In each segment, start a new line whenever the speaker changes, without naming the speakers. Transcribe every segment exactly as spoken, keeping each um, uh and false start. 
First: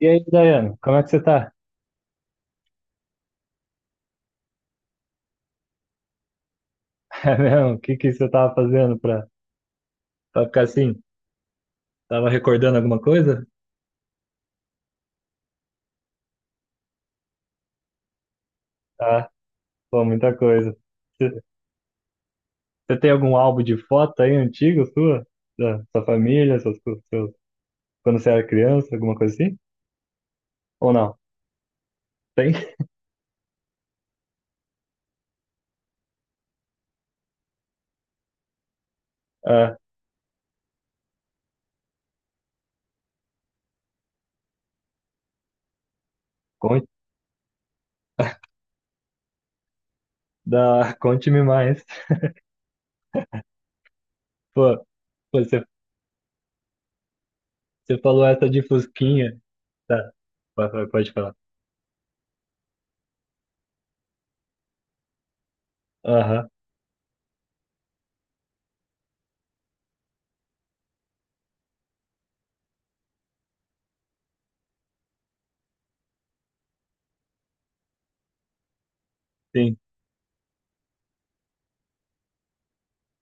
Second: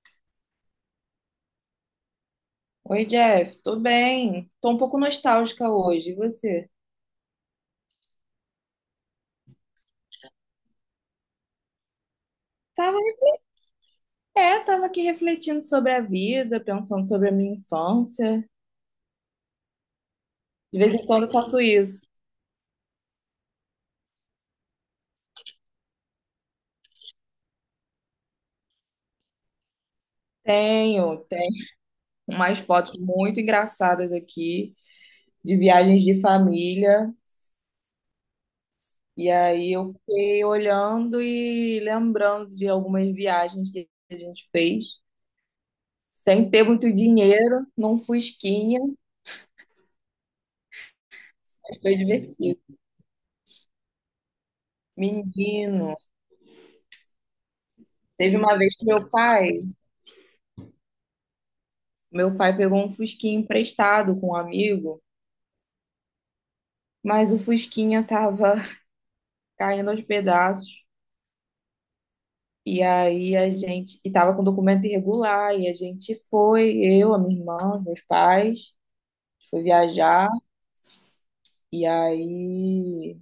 E aí, Daiane, como é que você tá?
Oi, Jeff, tô bem. Tô um pouco nostálgica hoje. E você?
É mesmo? O que que você tava fazendo pra, pra ficar assim? Tava recordando alguma
Tava,
coisa?
é, tava aqui refletindo sobre a vida, pensando sobre a minha infância.
Ah, pô, muita coisa.
De vez em quando eu
Você,
faço isso.
você tem algum álbum de foto aí antigo sua? Da sua família, seus, seus, quando você era criança, alguma coisa assim? Ou não?
Tenho, tenho
Tem?
umas fotos muito engraçadas aqui de viagens de família. E aí
Ah,
eu fiquei olhando e lembrando de algumas viagens que a gente fez. Sem ter
conte,
muito dinheiro, num fusquinha,
da, conte-me
mas
mais.
foi divertido.
Pô, pô, você,
Menino,
você falou
teve
essa
uma
de
vez que meu
Fusquinha.
pai
Tá, pode, pode pode falar.
meu pai pegou um fusquinha emprestado com um amigo,
Aham,
mas o fusquinha tava caindo aos pedaços. E aí a gente, e tava com documento irregular, e a gente foi, eu, a minha irmã, meus pais, foi
sim.
viajar, e aí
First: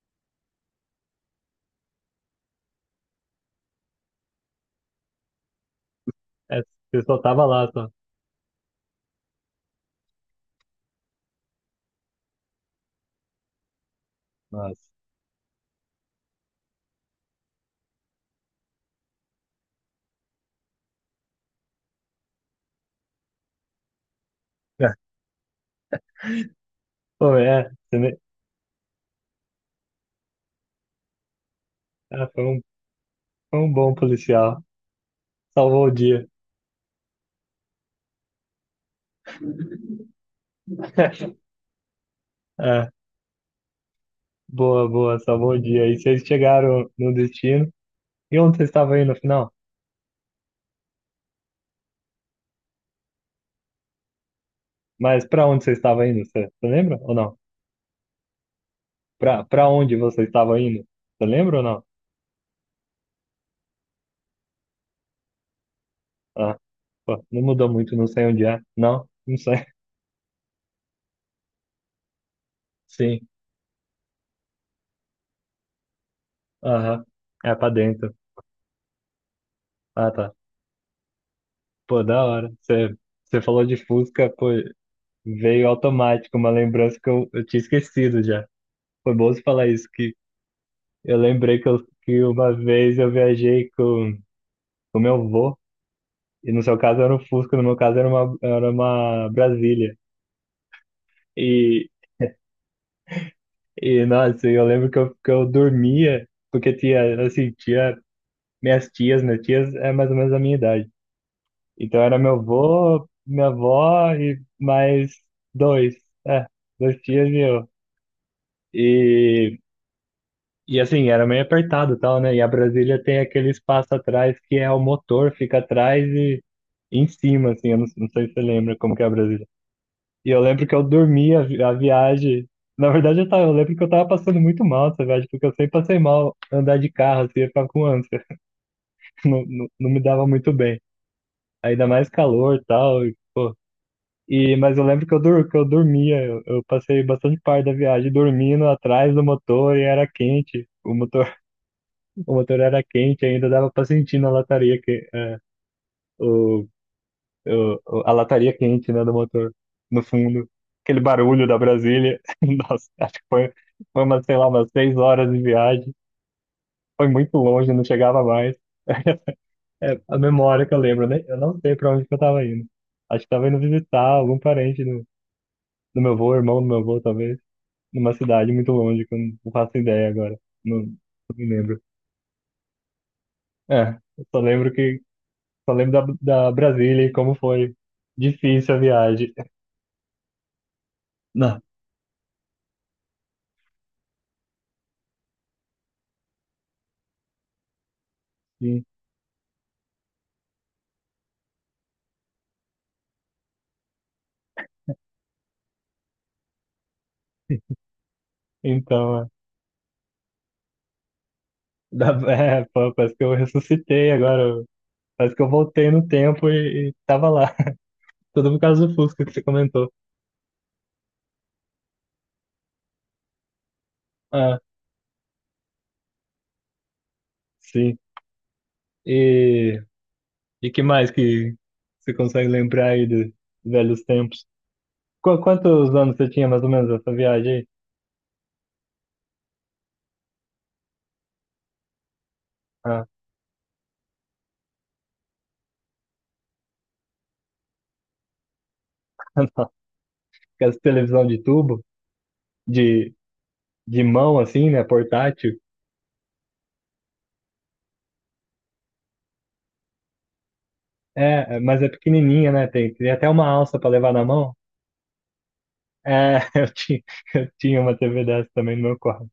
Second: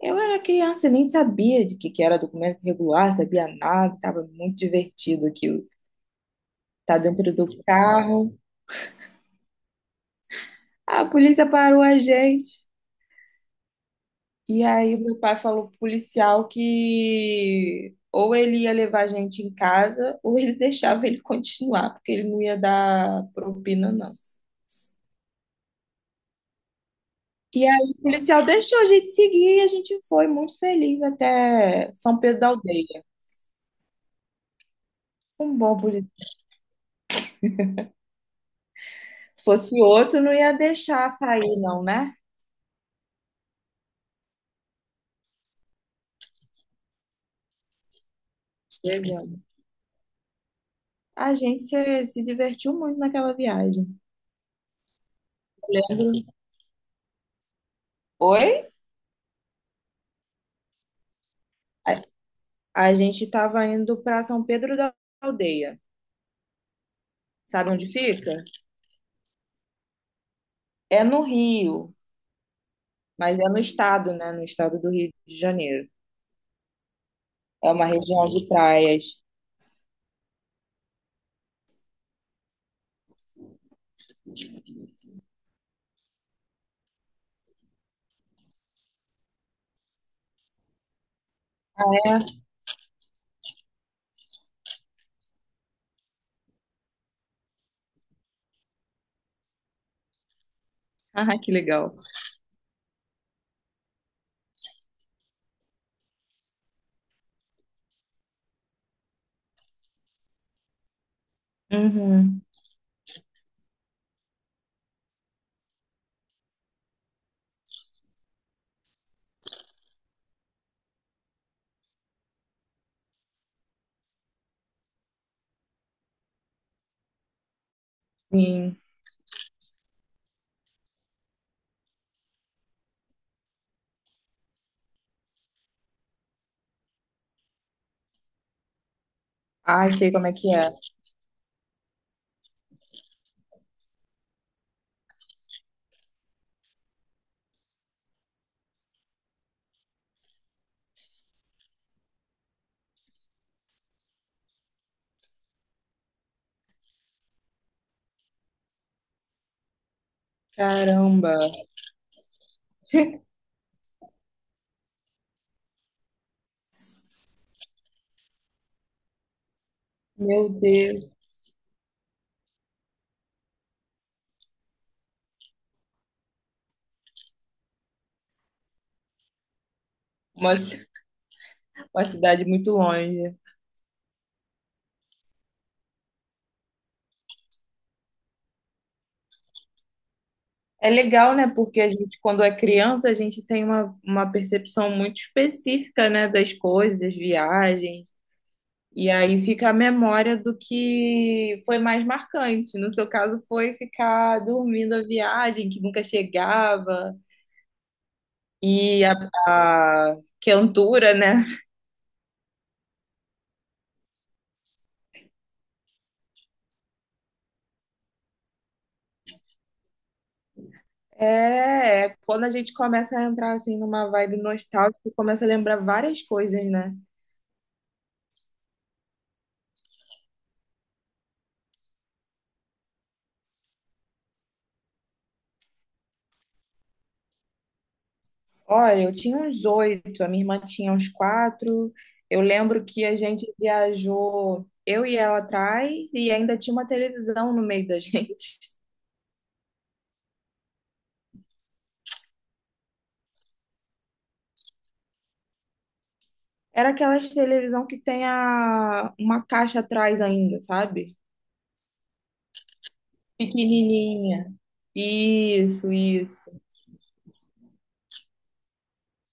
eu era criança, nem sabia de que que era documento irregular, sabia nada, tava muito divertido aquilo.
É,
Tá
você só
dentro
tava
do
lá, só.
carro, a polícia parou a gente. E
Nossa.
aí meu pai falou pro policial que ou ele ia levar a gente em casa ou ele deixava ele continuar, porque ele não ia dar propina, não.
É, pô,
E
é,
aí
você,
o
me-
policial deixou a gente seguir e a gente foi muito feliz até São
ah,
Pedro
foi
da
um
Aldeia.
um bom policial.
Um bom
Salvou o
policial.
dia.
Se fosse outro, não ia deixar sair, não, né?
É, boa, boa, salvou o dia. E vocês chegaram no destino. E onde vocês estavam indo no
Chegando.
final?
A gente se, se divertiu muito naquela viagem.
Mas pra onde vocês
Eu
estavam indo?
lembro.
Você você lembra ou não?
Oi?
Pra, pra onde vocês estavam indo? Você lembra ou não?
A, a gente estava indo para São Pedro da Aldeia.
Ah, pô, não mudou
Sabe onde
muito, não sei onde
fica?
é. Não, não sei.
É no Rio,
Sim,
mas é no estado, né? No estado do Rio de Janeiro.
aham. É pra
É uma
dentro.
região de praias.
Ah, tá. Pô, da hora. Você, você falou de Fusca. Pô, veio automático uma lembrança que eu, eu tinha esquecido já. Foi bom você falar isso. que Eu lembrei que, eu- que uma vez eu viajei com o meu avô, e no seu caso era um Fusca, no meu caso era uma, era uma Brasília.
Ah, que
E,
legal.
e nossa, eu lembro que eu, que eu dormia, porque tinha, assim, tinha minhas tias, minhas tias é mais ou menos a minha idade. Então era meu
Uhum,
avô, minha avó e mais dois, é, dois tias e eu. E assim, era meio apertado e tal, né? E a Brasília tem aquele espaço atrás que é o motor, fica atrás e em cima, assim. Eu não, não sei se você lembra
sim.
como que é a Brasília. E eu lembro que eu dormi a, vi- a viagem. Na verdade, eu, tava, eu lembro que eu tava passando muito mal essa viagem, porque eu sempre passei mal andar de carro, assim, eu ficava com ânsia. Não, não, não
Ai,
me
sei
dava
como é
muito
que é.
bem. Ainda mais calor e tal, e, pô. E, mas eu lembro que eu, dur, que eu dormia, eu, eu passei bastante parte da viagem dormindo atrás do motor e era quente. O motor O motor era quente ainda, dava pra sentir na lataria que, é, o, o, o- a lataria quente, né, do motor no fundo. Aquele
Caramba,
barulho da Brasília. Nossa, acho que foi, foi umas, sei lá, umas seis horas de viagem. Foi muito longe, não chegava mais. É a
meu
memória que eu lembro,
Deus.
né? Eu não sei pra onde que eu tava indo. Acho que tava indo visitar algum parente do, do meu avô, irmão do meu avô, talvez, numa cidade muito longe, que eu não faço ideia agora.
Uma,
Não,
ci-
não me lembro.
uma cidade muito longe.
É, eu só lembro que só lembro da, da Brasília e como foi difícil a viagem.
É legal, né?
Não.
Porque a gente, quando é criança, a gente tem uma, uma percepção muito específica, né? Das coisas, viagens.
Sim.
E aí fica a memória do que foi mais marcante. No seu caso, foi ficar dormindo a viagem, que nunca chegava, e a,
Então, é,
a quentura, né?
da- é, pô, parece que eu ressuscitei agora. eu- Parece que eu voltei no tempo e, e tava lá. Tudo por causa do Fusca que você comentou.
É, é quando a gente começa a entrar assim numa vibe
Ah,
nostálgica, começa a lembrar várias coisas, né?
sim. E, e que mais que você consegue lembrar aí dos velhos tempos? Qu- quantos anos você tinha mais ou menos essa viagem aí?
Olha, eu tinha uns oito, a minha irmã tinha uns quatro. Eu lembro que
Ah,
a gente viajou, eu e ela atrás, e ainda tinha uma televisão no meio da gente.
nossa, aquela televisão de tubo, de, de mão assim, né? Portátil.
Era aquelas televisão que tem a, uma caixa atrás ainda, sabe?
É, mas é pequenininha, né? Tem, tem até uma alça para levar na mão.
Pequenininha. Isso,
É,
isso.
eu tinha, eu tinha uma T V dessa também no meu quarto.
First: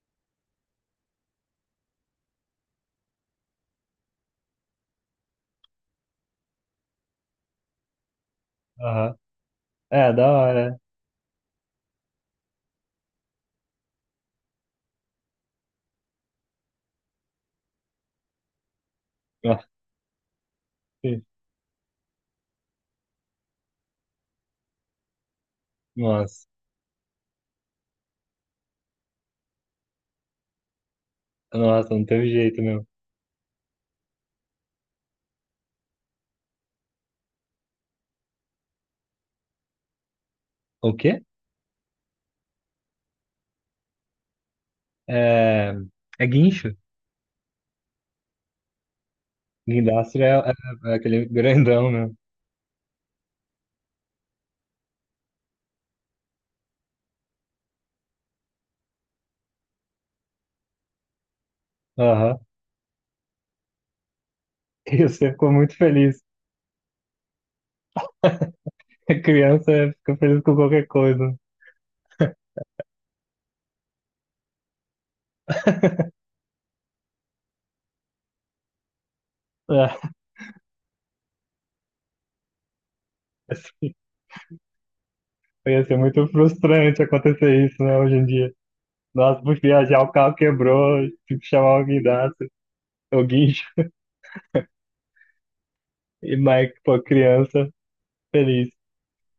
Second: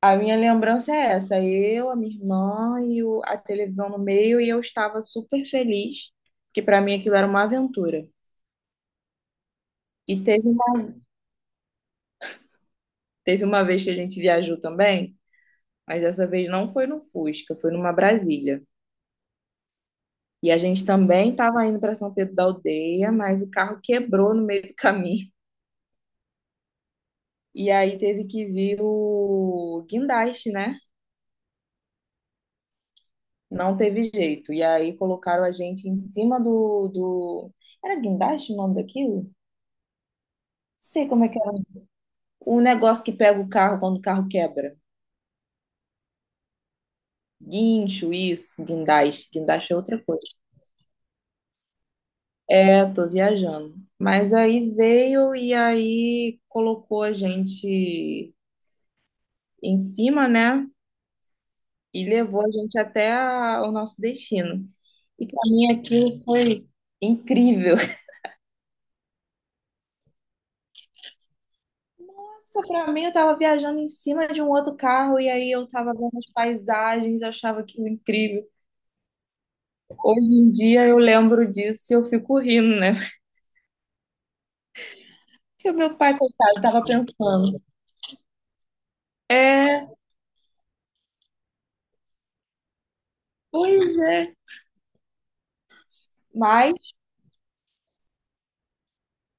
A minha lembrança é essa. Eu, a minha irmã e o- a televisão no meio, e eu estava super feliz, porque para mim aquilo era uma aventura.
Aham. É,
E
da
teve
hora.
uma, teve uma vez que a gente viajou também, mas dessa vez não foi no Fusca, foi numa Brasília.
É. Nossa,
E a gente
que-
também estava indo para São Pedro da Aldeia, mas o carro quebrou no meio do caminho.
nossa,
E aí teve que vir o guindaste, né?
nossa, não teve jeito mesmo.
Não teve jeito. E aí colocaram a gente em cima do, do... Era guindaste o nome daquilo? Não
O
sei
quê?
como é que era. O negócio que pega o carro quando o carro quebra.
É, é guincho.
Guincho, isso, guindaste. Guindaste é outra
Guindastro
coisa.
é, é- é aquele grandão mesmo.
É, tô viajando. Mas aí veio e aí colocou a gente em cima, né? E
Aham.
levou a gente até a- o nosso destino.
E
E
você
pra
ficou
mim
muito
aquilo
feliz.
foi incrível.
A criança fica feliz com qualquer coisa.
Nossa, pra mim, eu tava viajando em cima de um outro carro e aí eu tava vendo as paisagens, eu achava aquilo incrível.
É,
Hoje em dia eu lembro disso e eu fico rindo, né?
assim,
Porque o
ia ser
meu pai,
muito
coitado, tava
frustrante
pensando.
acontecer isso, né, hoje em dia. Nossa, por
É,
viajar o carro quebrou, tive que chamar o guindaste, o guincho,
pois é.
e Mike,
Mas
pô, criança, feliz.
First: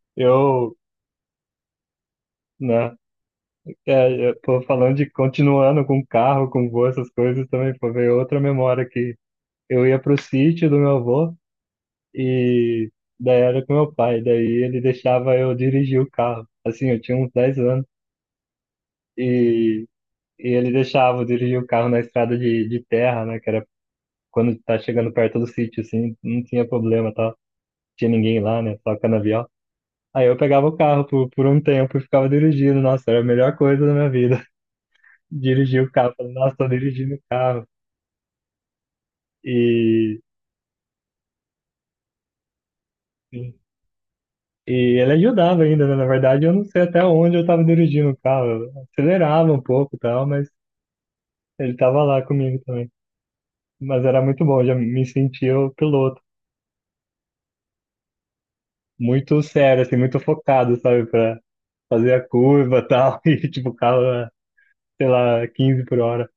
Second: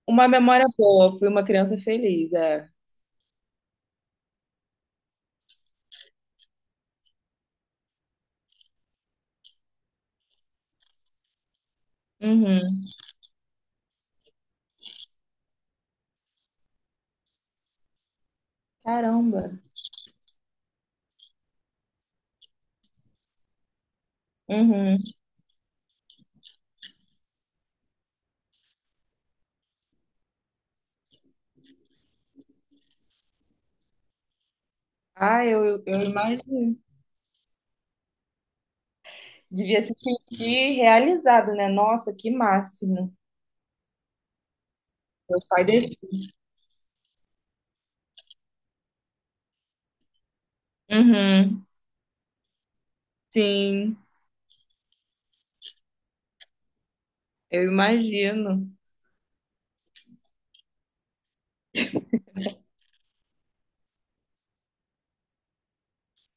uma memória
Eu,
boa, fui uma criança feliz, é.
né, é, eu, pô, falando de, continuando com carro, com voo, essas coisas também, pô, veio outra memória que eu ia pro sítio do meu avô
Uhum.
e daí era com meu pai, daí ele deixava eu dirigir o carro, assim, eu tinha uns dez anos,
Caramba.
e, e ele deixava eu dirigir o carro na estrada de, de terra, né, que era quando tá
Uhum.
chegando perto do sítio, assim, não tinha problema, tá? Tinha ninguém lá, né? Só canavial. Aí eu pegava o carro por, por um tempo e ficava dirigindo. Nossa, era a melhor coisa da minha vida.
Ah, eu,
Dirigir
eu,
o
eu
carro. Falei, nossa, tô
imagino.
dirigindo o carro.
Devia se
E,
sentir realizado, né? Nossa, que máximo.
e ele
Meu
ajudava
pai
ainda, né?
deixou.
Na verdade, eu não sei até onde eu tava dirigindo o carro. Eu acelerava um pouco e tal, mas
Uhum.
ele tava lá comigo também.
Sim,
Mas era muito bom, já me sentia o piloto.
eu imagino.
Muito sério, assim, muito focado, sabe? Pra fazer a curva e tal. E tipo, o carro, sei lá, quinze por hora.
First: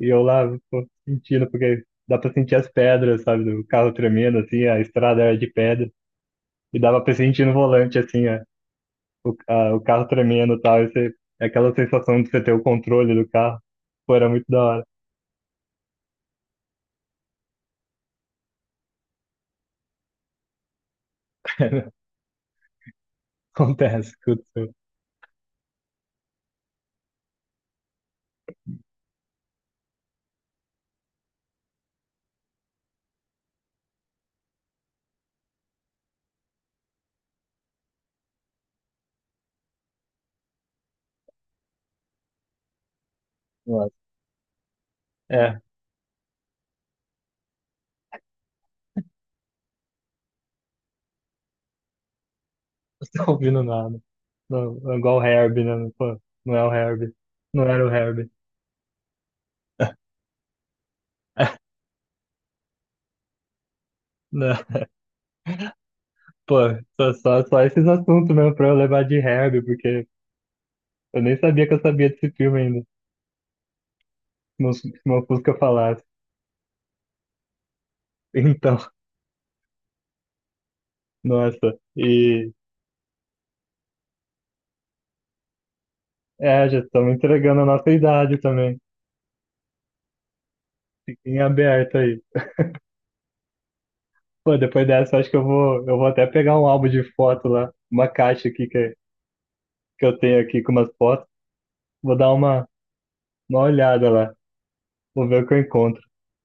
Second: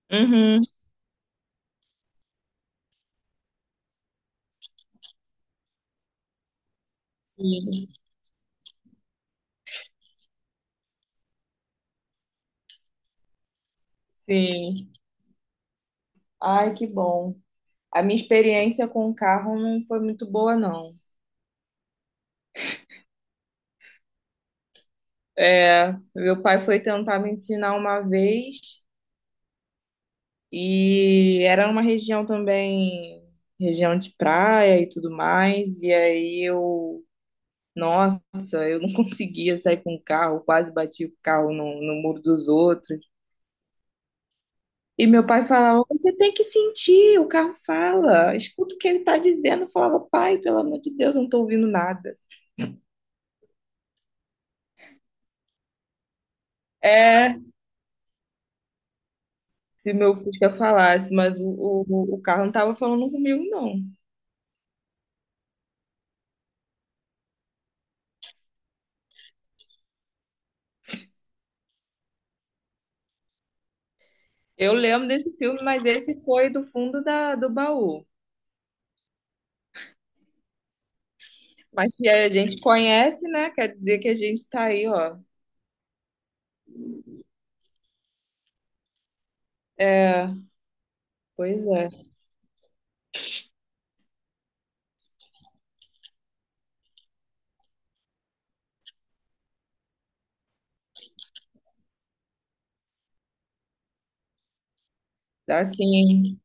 E eu lá,
Uhum.
pô, sentindo, porque dá pra sentir as pedras, sabe, do carro tremendo, assim, a estrada era de pedra, e dava pra sentir no
Sim.
volante, assim, a, o, a- o carro tremendo e tal, e você, é aquela sensação de você ter o controle do carro, pô, era muito da hora.
Sim. Ai, que bom. A minha experiência com o carro não foi muito boa, não.
Acontece, aconteceu.
É, meu pai foi tentar me ensinar uma vez e era uma região também, região de praia e tudo mais. E aí eu, nossa, eu não conseguia sair com o carro, quase bati o carro no, no muro dos outros.
Nossa.
E meu pai
É,
falava: você tem que sentir, o carro fala, escuta o que ele tá dizendo. Eu falava: pai, pelo amor de Deus, eu não tô ouvindo nada.
não tô ouvindo nada. Não, é igual o Herbie, né? Pô, não é o Herbie.
É.
Não era o Herbie.
Se meu Fusca falasse, mas o, o, o carro não estava falando comigo, não.
Não, pô, só, só, só esses assuntos mesmo pra eu levar de Herbie, porque eu nem sabia que eu sabia desse filme ainda.
Eu
Mus-
lembro
uma
desse
música
filme, mas
falasse.
esse foi do fundo da, do baú.
Então, nossa.
Mas se a
E
gente conhece, né? Quer dizer que a gente tá aí, ó.
é, já estamos entregando a nossa idade também.
É,
Fica em
pois é.
aberto aí. Pô, depois dessa, acho que eu vou, eu vou até pegar um álbum de foto lá, uma caixa aqui que, que eu tenho aqui com umas fotos. Vou dar uma, uma olhada lá. Vou ver o que eu encontro.
Assim,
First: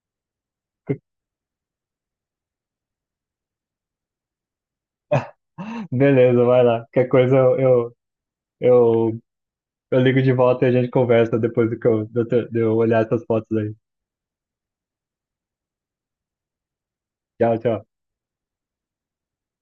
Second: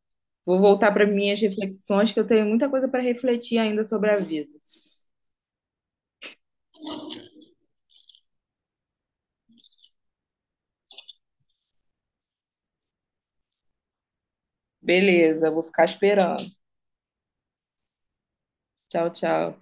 vou voltar para minhas reflexões, que eu tenho muita coisa para refletir ainda sobre a vida.
Beleza, vai lá. Qualquer coisa eu, eu, eu, eu ligo de volta e a gente conversa depois do que eu, de eu de eu olhar essas fotos aí.
Beleza, vou ficar esperando.
Tchau, tchau.
Tchau, tchau.